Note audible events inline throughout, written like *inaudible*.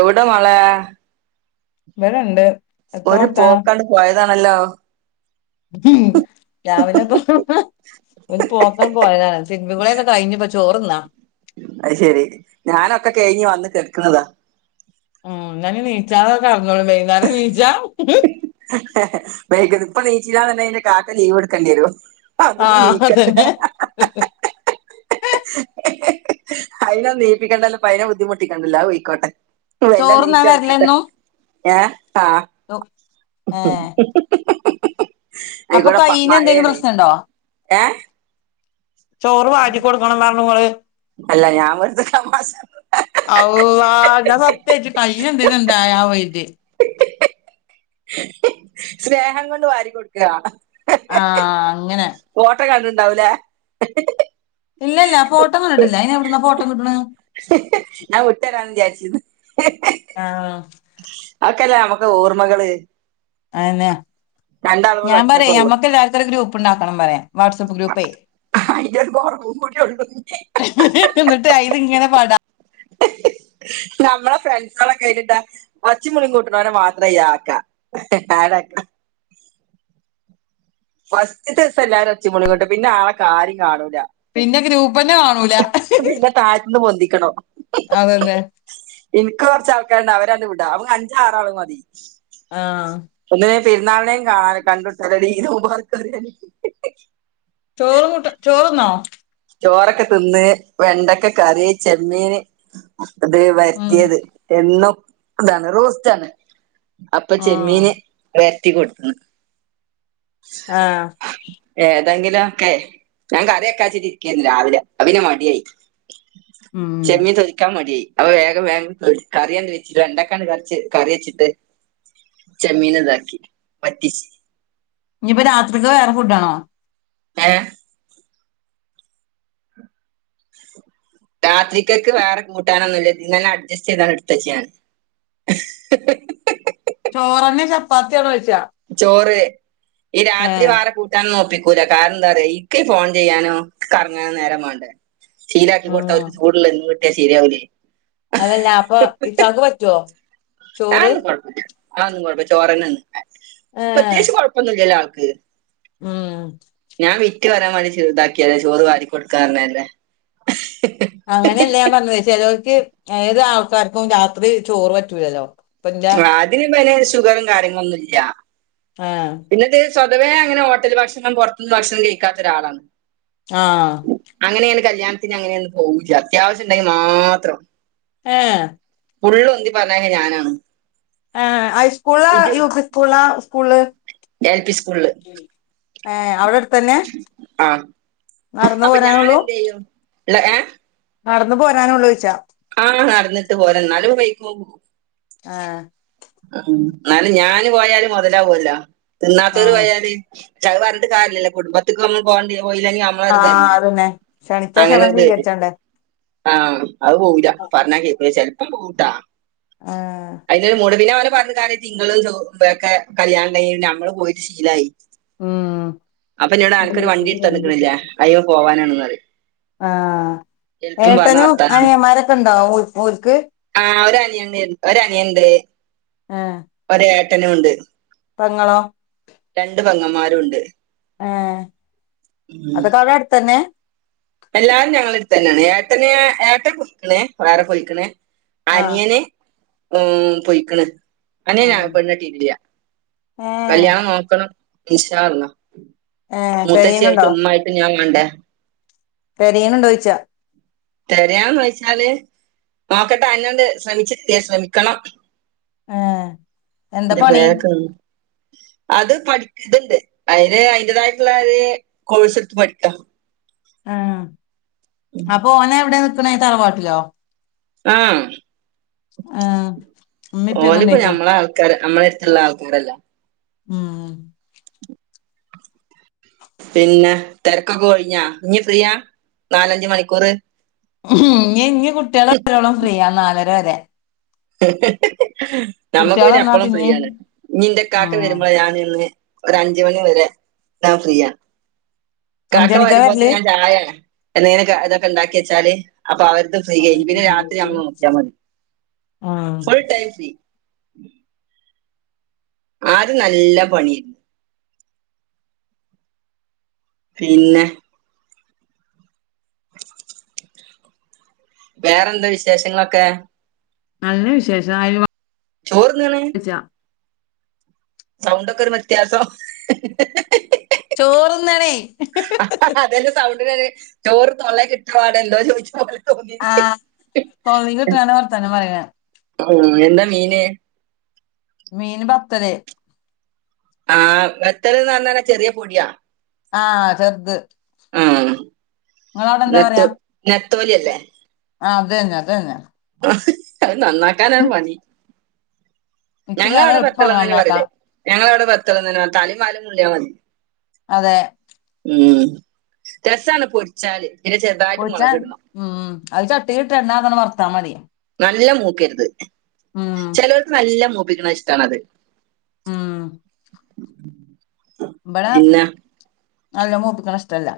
എവിടൊ മളെ വടെണ്ട് ഒരു പോക്കണ്ട് പോയതാണല്ലോ ഉം രാവിലെപ്പ ഒരു പോക്കൻ പോയതാണ് തിരുമ്പികുളിയൊക്കെ കഴിഞ്ഞിപ്പോ ചോറ്ന്നാ അയ്ശെരി ഞാനൊക്കെ കഴിഞ്ഞ് വന്ന് കിടക്കുന്നതാ ഉം എന്ന നീച്ചാത കടന്നോളി വൈന്നേരം നീച്ചാ ങാഹ ഇപ്പ നീച്ചിലാന്ന്ണ്ടെങ്കിൽ കാക്ക ലീവ്ടുക്കേണ്ടിരും ആഹ് അതന്നെ അയിനെ നീയിപ്പിക്കണ്ടല്ല പ അയ് നെ ബുദ്ധിമുട്ടിക്കണ്ടല്ലോ പൊയ്ക്കോട്ടെ വല്ല ചോറ്ന്നാൻ നീചടക്കട്ടെ വരലെന്നും ഏഹ് ആഹ് ഏഹ് അപ്പൊ ആയിക്കൂടെ പ കയ്യിന് എന്തെങ്കിലും മഴയാണ് പ്രശ്നുണ്ടോ ഏ ചോറ് വാരി കൊടുക്കണം പറഞ്ഞു ഇങ്ങള് അല്ല ഞാൻ വെറുതെ തമാശ *unintelligible* ഓ അള്ളാ സത്യായിട്ടു കയ്യ് എന്തെങ്കിലും ആയോ സ്നേഹം കൊണ്ട് വാരി കൊടുക്ക ആഹ് അങ്ങനെ ഓട്ടക്കണ്ട് ണ്ടാവൂലേ ഇല്ല ഇല്ല ഫോട്ടം കണ്ടിട്ടില്ല അയിന് എവിടുന്നാ ഫോട്ടോ കിട്ടണ് ഞാൻ വിട്ടര വിചാരിച്ചിനൂ ആഹ് അതൊക്കല്ലേ നമ്മുക്ക് ഓർമ്മകള് അതെന്നെ രണ്ടാളും കൂടെ ഞാൻ പറയാ ഒറ്റക്കൊള്ളു മ്മക്ക് എല്ലാർക്കും ഒരു ഗ്രൂപ്പ് ഉണ്ടാക്കണം പറയാ വാട്സആപ്പ് ഗ്രൂപ്പേ *unintelligible* ഒള്ളു ഇഞ്ഞ് എന്നിട്ട് അതിങ്ങനെ പാടാം നമ്മളെ ഫ്രണ്ട്സോക്കെ കഴിഞ്ഞിട്ടാ ഒച്ചിമുളി കൂട്ടണവരെ മാത്രേ അയില് ആക്ക ആടാക്ക ഫസ്റ്റ് ദിവസം എല്ലാവരെ ഒച്ചയും ബഹളവും കേട്ട് പിന്നെ ആളൊര്യം കാണൂല പിന്നെ ഗ്രൂപ്പ്ന്നെ കാണൂല പിന്നെ താഴത്തന്ന് പൊന്തിക്കണോ അതല്ലേ എനിക്ക് കൊറച്ച് ആൾക്കാരുണ്ട് അവരാണ്ട് വിടാ അവ അഞ്ച് ആറാള് മതി ആഹ് ഒന്നില്ലേലും പെരുന്നാളിനേും കാ കണ്ടോട്ടല്ലടീ ഈദ് മുബാറക് ചോറും മുട്ട ചോറന്നോ ചോറൊക്കെ തിന്ന് വെണ്ടക്കെ കറി ചെമ്മീൻ അത് ഉം വരത്തിയത് എന്നും ഇതാണ് റോസ്റ്റാണ് അപ്പൊ ഉം ചെമ്മീന് വരറ്റി കൊടുത്തന്ന് ആഹ് ഏതെങ്കിലുക്കെ ഞാൻ കറിയൊക്കെച്ചിട്ട ഇരിക്കന്ന് രാവിലെ അപ്പൊ പിന്നെ മടിയായി ഉം ചമ്മിൻ തൊലിക്കാൻ മടിയാ അപ്പം വേഗം വേഗം കറിയ എന്ത വെച്ചിട്ട് വെണ്ടക്കാണ്ട് പറിച്ച് കറി വെച്ചിട്ട് ചമ്മീന് ഇതാക്കി പറ്റിച്ച് ഇനിയിപ്പോ രാത്രിക്ക് വേറെ ഫുഡ് ആണോ ഏഹ് രാത്രിക്കൊക്ക് വേറെ കൂട്ടാനൊന്നുല്ല ഇന്നെ അഡ്ജസ്റ്റ് ചെയ്താണ് എടുത്തുച്ച് ഞാൻ *inaudible* ചോറന്നെ ചപ്പാത്തി ആണോയ്ച്ചാ ചോറ് ഈ രാത്രി വാറെ കൂട്ട ഞാൻ നോപ്പിക്കൂല കാരണം എന്താ പറയാ ഇൻക്ക് ഫോൺ ചെയ്യാനും കറങ്ങാനും നേരം വേണ്ടേ ശീലാക്കി കൊടുത്ത ഉം അവര് ചൂടുള്ളത് കിട്ടിയ ശീരയാവില്ലേ അതല്ല അപ്പൊ ഇക്കാക്ക് പറ്റുവോ ചോറ് അതൊന്ന് കുഴപ്പുല്ല ആതോന്നും കുഴപ്പല്ല ചോറെന്ന് ഏ പ്രത്യേകിച്ച് കൊഴപ്പൊന്നുമില്ലല്ലോ ആൾക്ക് ഉം ഞാൻ വിറ്റ് വരാൻ വേണ്ടി ഇതാക്കിയല്ലെ ചോറ് വാരി കൊടുക്കാറനല്ലേ അങ്ങനെയല്ലേ പറഞ്ഞത് ചിലർക്ക് ഏത് ആൾക്കാർക്കും രാത്രി ചോറ് പറ്റൂലല്ലോ ഇപ്പൊ എന്റെ ആദ്യം അതിന് പിന്നെ ഷുഗറും കാര്യങ്ങളൊന്നുല്ല ആഹ് പിന്നത് സ്വതവേ അങ്ങനെ ഹോട്ടല് ഭക്ഷണം പുറത്തുന്ന് ഭക്ഷണം കഴിക്കാത്ത ഒരാളാണ് ആഹ് അങ്ങനെയന്ന് കല്യാണത്തിന് അങ്ങനെയൊന്നും പോകില്ല അത്യാവശ്യം ഉണ്ടെങ്കിൽ മാത്രം ഏഹ് ഫുള്ള് ഉന്തി പറഞ്ഞയക്കല് ഞാനാണ് ആഹ് ഹൈസ്കൂളാ ഇത് യു പി സ്കൂളാ സ്കൂള് എൽ പി സ്കൂളില് ഏഹ് അവിടെ അടുത്തന്നെ ആഹ് നടന്നു അപ്പൊ ഞാൻ പോരാനുള്ളൂ എന്ത് ചെയ്യും ഏഹ് നടന്ന് പോരാനള്ളു പോയ്ച്ചാ ആഹ് നടന്നിട്ട് പോര എന്നാലും വൈക്കുമ്പ പോകും ആഹ് ഉം എന്നാലും ഞാന് പോയാല് മുതലാവൂല്ല തിന്നാത്തര് ആഹ് പോയാല് ച അത് പറഞ്ഞട്ട കര്യാല്ലല്ലോ കുടുംബത്തിക്ക് നമ്മള് പോണ്ട് പോയില്ലങ്കി ആഹ് അതന്നെ ക്ഷണിച്ചാ ക്ഷണം സീകരിച്ചണ്ടേ ആം അത് പോവുല പറഞ്ഞാ കേക്കുല ചെലപ്പം പോവുട്ടാ ആഹ് അതിലൊരു മുടിവില് പിന്നെ അവന് പറഞ്ഞ കാര്യം തിങ്കളും ചൊ ഒക്കെ കല്യാണം ണ്ടെങ്കിക്കെ നമ്മള് പോയിട്ട് ശീലായി ഉം അപ്പൊ നി വിടെ അനക്കൊരു വണ്ടി എടുത്ത് തന്നിരിന്നില്ലെ അയിമേ പോവാനാണന്ന് പറയും ആഹ് എളുപ്പം പറഞ്ഞ ഏട്ടനും വർത്താനാണ് അനിയൻ മാരൊക്കെ ഉണ്ടാവുമോ ഓൾക്ക് ആഹ് ഒരു അനിയുണ്ട് ഒരു അനിയുണ്ട് ആഹ് ഒര് ഏട്ടനും ഉണ്ട് പെങ്ങളോ രണ്ട് പെങ്ങന്മാരും ഉണ്ട് ആഹാ ഉം അത് കൊറെ അടുത്തന്നെ എല്ലാരും ഞങ്ങളുടെ അടുത്ത് തന്നെയാണ് ഏട്ടന് ഏട്ടൻ *unintelligible* വേറെ *unintelligible* ആഹ് അനിയന് ഉം പോയിക്കണ് അനിയൻ ആഹ് നാരും പെണ്ണ് കെട്ടിയിട്ടില്ല ഏഹ് കല്യാണം നോക്കണം ഇൻശാ അള്ളാ ഉം ഏഹ് മുത്തശ്ശി തെരയുന്നുണ്ടോ ആയിട്ടും ഉമ്മ ആയിട്ടും ഞാൻ വേണ്ട തെരിയിന്ന് ഉണ്ടോയ്ച്ചാ തെരയാന്ന് വെയിച്ചാല് നോക്കട്ടെ അന്നോന്ന് ശ്രമിച്ച്ട്ടല്ല ശ്രമിക്കണം ഏഹ് എന്താ നിന്റെ പണി ബാക്ക്‌ന്ന് അത് പഠിക്ക ഇതുണ്ട് അതിന് അതിന്റേതായിട്ടുള്ള ഒരു കോഴ്സ് എടുത്ത് പഠിക്കാം ആഹാ ഉം. അപ്പൊ ഓനെ എവിടെ നിർത്തണെ തറവാട്ടിലോ ആം ആഹ് ഉമ്മേം ഉപ്പേക്കെ ഓന് ഇപ്പോ ഇണ്ടേക്കും ഞമ്മളെ ആൾക്കാര് നമ്മളെ അടുത്തുള്ള ആൾക്കാരല്ലെ ഉം പിന്നെ തിരക്കൊക്കെ ഒഴിഞ്ഞാ ഇനി ഫ്രീയാ നാലഞ്ച് മണിക്കൂറ് ഇനി ഇനി കുട്ടികളെ വരോളം ഫ്രീയ നാലര വരെ നമ്മുക്ക് കുട്ട്യാള് പിന്നെ വന്നാ എപ്പളും പിന്നിം ഫ്രീയാണ് ഇനി എന്റെ ഇക്കാക്ക ആഹ് വരുമ്പോള് ഞാൻ നിന്ന് ഒര് അഞ്ച് മണിവരെ ഞാൻ ഫ്രീയ ഇക്കാക്ക അഞ്ചണിക്കാ വരല് വരുമ്പോഴത്തേനും ഞാൻ ചായ എന്തെലും ഇതൊക്കെ ഉണ്ടാക്കി വെച്ചാല് അപ്പൊ ആ ഒരുത് ഫ്രീയായി പിന്നെ രാത്രി നമ്മള് നോക്കിയാൽ മതി ആഹ് ഫുൾ ടൈം ഫ്രീ ആദ്യം നല്ല പണിയും പിന്നെ *inaudible* വേറെന്താ വിശേഷങ്ങളൊക്കെ നല്ല വിശേഷം ആയും ചോറ്തിന്നോണ് ഇജ സൗണ്ടക്കെ ഒരു വ്യതാസം ചോറ് തിന്നാണേ അതല്ലെ സൗണ്ട് വേറെ ചോറ് തൊള്ളെക്ക് ഇട്ടപാടെ എന്തോ ചോയ്ച്ചു ആഹ് തൊള്ളിക്ക് ഇട്ടാണ് വർത്തനം പറിണ് ഉം എന്താ മീന് മീന് ബത്തല് ആഹ് ബത്തല്ന്ന് പറഞ്ഞല് ചെറിയ പൊടിയാ ആഹ് ചെറ്ത് ഉം നിങ്ങളടെ എന്താ നെത്തോ പറയാ നെത്തോലിയല്ലേ ആഹ് അത് തന്നെ അത് തന്നെ അത് നന്നാക്കാനാണ് പണി ഞങ്ങള് ഇച്ചിന്നാള് അവിടെ എളുപ്പാണ് ബത്തലന്നൂല്യ പറയല് നന്നാക്കാൻ ഞങ്ങള അവിടെ ബത്തലന്നുല്യ തലിം വാലും നുള്ളിയാൽ മതി അതെ ഉം രസാണ് പൊരിച്ചാല് പിന്നെ ചെറുതായിട്ട് മുളക് പൊരിച്ചാൻ ഇടണം ഉം അത് ചട്ടി ഇിട്ട് എണെ ങ്ങനെ വർത്താമതി നല്ല മൂക്കരുത് ചിലവർക്ക് നല്ല മൂപ്പിക്കണത് ഇഷ്ടണത് ആഹ് ഉം ഇബടെ നല്ല മൂപ്പിക്കണഷ്ടല്ല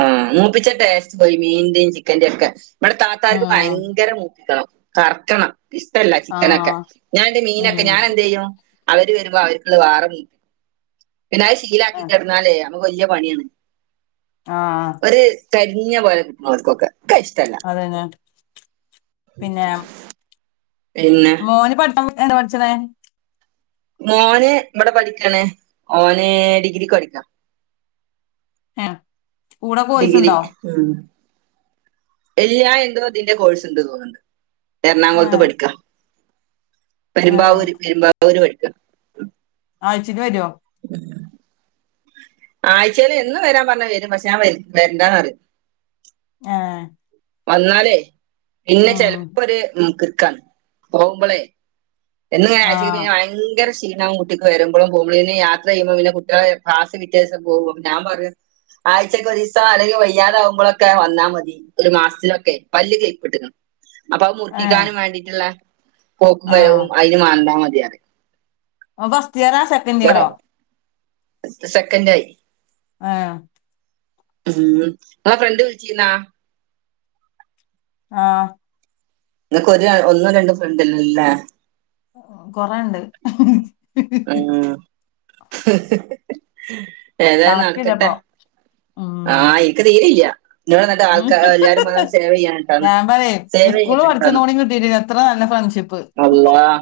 ആഹ് മൂപ്പിച്ച ടേസ്റ്റ് പോയി മീനിന്റെയും ഈ ചിക്കന്റെയും ഒക്കെ ബടെ താത്താർക്ക് ഉം ഭയങ്കര മൂപ്പിക്കണം കറ്ക്കണം ഇഷ്ടല്ല ചിക്കനൊക്കെ ആഹ് ഞാന എന്റെ മീനൊക്കെ ഉം ഞാൻ എന്ത് ചെയ്യും അവര് വരുമ്പോ അവർക്കുള്ള വാറപോര്ക്കും പിന്നത് ശീലാക്കി കെട്ന്നാലേയ് നമ്മക്ക് വലിയ പണിയാണ് ആഹ് ഒരു കരിഞ്ഞ പോലെ കിട്ടണം അവർക്കൊക്കെ ഒക്കെ ഇഷ്ടല്ല അതന്നെ പിന്നെ പിന്നെ ഓന് പടിച്ചാബുട് എന്താ പട്ച്ച്ണ് മോന് ഇബടെ പഠിക്കണ് മോന് ഡിഗ്രിക്ക് പഠിക്ക ആഹ് ഡിഗ്രി എല്ലാ എന്തോ തിന്റെ കോഴ്സ്ണ്ട് തോന്ന്ണ്ട് എറണാകുളത്ത് ഏഹ് പഠിക്കാ ഏഹ് പെരുമ്പാവൂര് പെരുമ്പാവൂര് പഠിക്ക അയ്ച്ചില് വരോ ഉം *inaudible* ആഴ്ച്ചെല് എന്നും വരാൻ പറഞ്ഞ വരും പക്ഷെ ഞാൻ വരണ്ടന്ന് പറിം ആഹ് വന്നാലേ പിന്നെ ചെിലപ്പോര് മൂക്ക്ർക്കാണ് പോകുമ്പളെയ് എന്നുങ്ങനെ അയച്ചക്ക് ആഹ് പീഞ്ഞാ ഭയങ്കര ഷീണവും കുട്ടിക്ക് കുട്ടിക്ക് വരുമ്പളും പോകുമ്പളും പിന്നെ യാത്ര ചെയ്യുമ്പോ പിന്നെ കുട്ടിയാളെ ക്ലാസ്സ്‌ പിറ്റേസം പോകും ഞാൻ പറിം ആഴ്ച്ചക്ക് ഒരീസോ അല്ലെങ്കി വയ്യാതാവുമ്പളൊക്കെ വന്നാ മതി ഒരു മാസത്തിലൊക്കെയ് പല്ല് ക്ളിപ്പ്ട്ട്ക്ക്ണ് അപ്പൊ അഹ് ഏഹ് മുറക്കിക്കാനും വേണ്ടിട്ടുള്ള പോക്കും ആഹ് വരവും അയ്ൻ മണ്ടാൽ മതിയറിം ഓൻ ഫസ്റ്റ് ഇയറ സെക്കൻ് ഇവിടെ ഇയറോ സെക്കൻഡ് ആയി ആഹ് ഉം ഇങ്ങള ഫ്രണ്ട് വിളിച്ചിന്നാ ആഹ് നിങ്ങക്ക്ഒരു ഒന്നും രണ്ടും ഫ്രണ്ടല്ലല്ലേ ലെ കൊറണ്ട് ഉം ഏതാലും നടക്കട്ടെ കണക്കില്ലപ്പൊ ഉം ആഹ് ഇക്ക് തീരല്ല നിഞടെ നട്ട് ആൾക്കാർ എല്ലാരും ഉം. മം സേവ ചെയ്യാനിട്ടാന്ന് ഞാൻ സേവ ചെയ്യക്കാനിട്ടന്ന് ഇത്ര നല്ല ഫ്രണ്ട്ഷിപ്പ് അല്ലാഹ്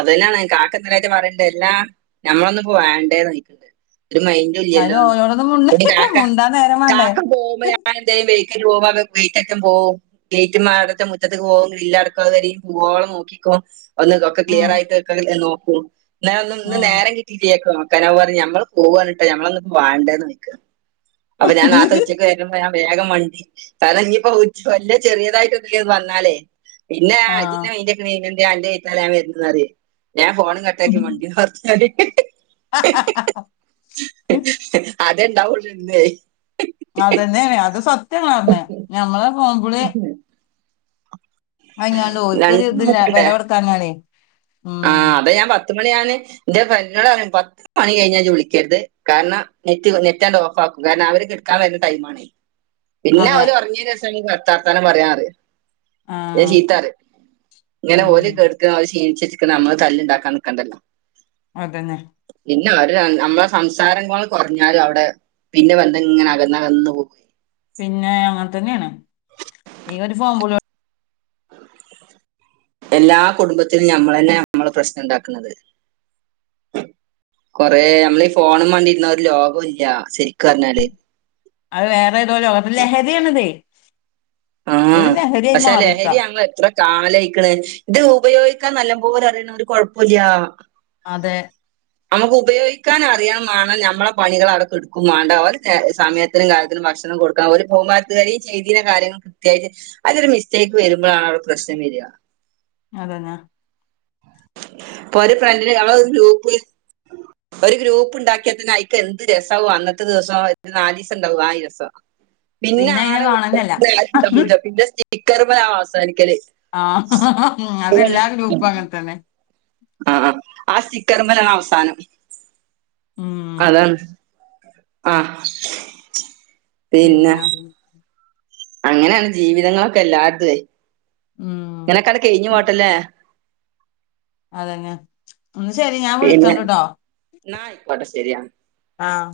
അതനെയാണ് കാക്ക എന്തലായിട്ട് പറയണ്ട് എല്ലാ നമ്മളൊന്നും പോ വേണ്ടേ നോയിക്കണ്ട് അതിന് ല്ലോന്ന് ഓരോടൊന്നും മുണ്ട ഒര് കാക്ക മുണ്ടാൻ നേരം വേണ്ടേ കാക്ക പോമ്പോ *unintelligible* വെറ്റക്ക പോവോ ഗേറ്റ് മാടത്തെ മുറ്റത്ത് പോക ഗ്രിലടക്കും പോവോളം നോക്കിക്കോ ഒന്ന് ഉം, ക്ലിയർ ആയിട്ട് നോക്കൂ എന്ന ഒ ഇന്ന് ഉം. നേരം കിട്ട ീരിയാക്ക നോക്കന പറ ഞമ്മ പോകാനിട്ടാഞമ്മളന്ന വാണ്ടെന്ന് ചോയ്ക്ക അപ്പൊ ഞാൻ നാർത്തെ ഉച്ചക്ക ഞാൻ വേഗം വണ്ടി കാര ഇഞ്ഞിപ്പോ വലിയ ചെറിയതായിട്ട് എ വന്നാലേ പിന്നെ ആ അതി മക്ക അന്റെ കയ്ത്ത ൻ വരുന്നറിയ ഞാൻ ഫോൺ കട്ടാക്കി വണ്ടി ർത്തടി *inaudible* അതണ്ടാവള്ളന്ത അതന്നെയ അത് സത്യം ങ്ങൾ പറഞ്ഞ ഞമ്മള് പോൻകളി അയ്ഞണ്ട് ഓൽക്ക് ഒര് രണ്ടും ഇതില്ല വില കൊടുക്കാഞ്ഞാലേ ഉം ആഹ് അതെ ഞാൻ പത്തുമണിയാണ് എന്റെ *unintelligible* പണി കഴിഞ്ഞാ ജ വിളിക്കരുത് കാരണം നെറ്റ് നെറ്റാണ്ട് ഓഫ് ആക്കും കാരണം അവർക്ക് എടുക്കാൻ വരുന്ന ടൈമാണ് *inaudible* പിന്നെ അവര് ഒറങ്യെന്റെ രസംനിത്താർത്താനും പറയാൻറിയ ആ ഞാൻ ചീത്താറ് ഇങ്ങനെ ഓര ഉം കേക്ക അവത് ക്ഷീണിച്ചിട്ട നമ്മള് തല്ലണ്ടാക്കാൻ നക്കണ്ടല്ലോ അതന്നെ പിന്നെ ഒരു നമ്മളെ സംസാരങ്ങൾ കുറഞ്ഞാലും അവിടെ പിന്നെ വന്ത ഇങ്ങനെ അകന്നകന്നു പോ പിന്നെ അങ്ങനെ തന്നെയാണ് ഈ ഒരു ഫോണ് വിളി എല്ലാ കുടുംബത്തിനും ഞമ്മളന്നെ നമ്മളെ പ്രശ്നം ഉണ്ടാക്കണത് കൊറേ നമ്മളീ ഫോണും വേണ്ടിരുന്ന ഒരു ലോകം ഇല്ല ശരിക്കും പറഞ്ഞാല് അത് വേറെ ഏതോലുംോകത്തി ലഹരിയാണ അതേ ആഹ് പക്ഷേ ലഹരി മാറിയേക്കാം അമ്മ എത്ര കാലഴിക്കണ ഇത് ഉപയോഗിക്കാൻ നല്ല പോലെ അറിയണം ഒരു കൊഴപ്പല്ല അതെ നമുക്ക് ഉപയോഗിക്കാനും അറിയാൻ വേണം നമ്മളെ പണികൾ അവിടെക്കഡ്ക്കും വേണ്ട അവർ സമയത്ത് ഇത്തരും കാലത്തിനും ഭക്ഷണം കൊടുക്ക ഒരു ബഹുമാനത്തുകാെയയും ചെയ്ീന് കാര്യങ്ങൾ കൃത്യായിട്ട് അയ്തൊരു മിസ്റ്റേക്ക് വരുമ്പോഴാണ് അവിടെ പ്രശ്നം വര അതന്നാ ഇപ്പൊ ഒരു ഫ്രണ്ടിന് നമ്മളെ ഗ്രൂപ്പ് ഒരു ഗ്രൂപ്പ് ഉണ്ടാക്കിയതിന് അയിക്ക എന്ത് രസവും അന്നത്തെ ദിവസം എ നാല് ദിവസം ഉണ്ടാവും ആ രസം *inaudible* പിന്നെ ആള അതിനെ കാണുന്നില്ല പ പൂജ പിന്നെ സ്റ്റിക്കർ അവസാനിക്കല് ആഹ് അതെല്ലാ ഗ്രൂപ്പും അങ്ങനെ തന്നെ ആഹ ആസ്റ്റിക്കർമേലാണ് അവസാനം ഉം അതാണ് ആഹ് പിന്നാ അങ്ങനെയാണ് ജീവിതങ്ങളൊക്കെ എല്ലാരടതെ ഉം ഇങ്ങനൊക്കാണ്ട് കഴിഞ്ഞ് പോട്ടല്ലേ അതന്നെ ഒന്ന് ശെരി ഞാൻ പിന്നെ വിളിച്ചോണ്ട്ട്ടൊ എന്നാ ആയിക്കോട്ടെ ശരിയാ ആഹ്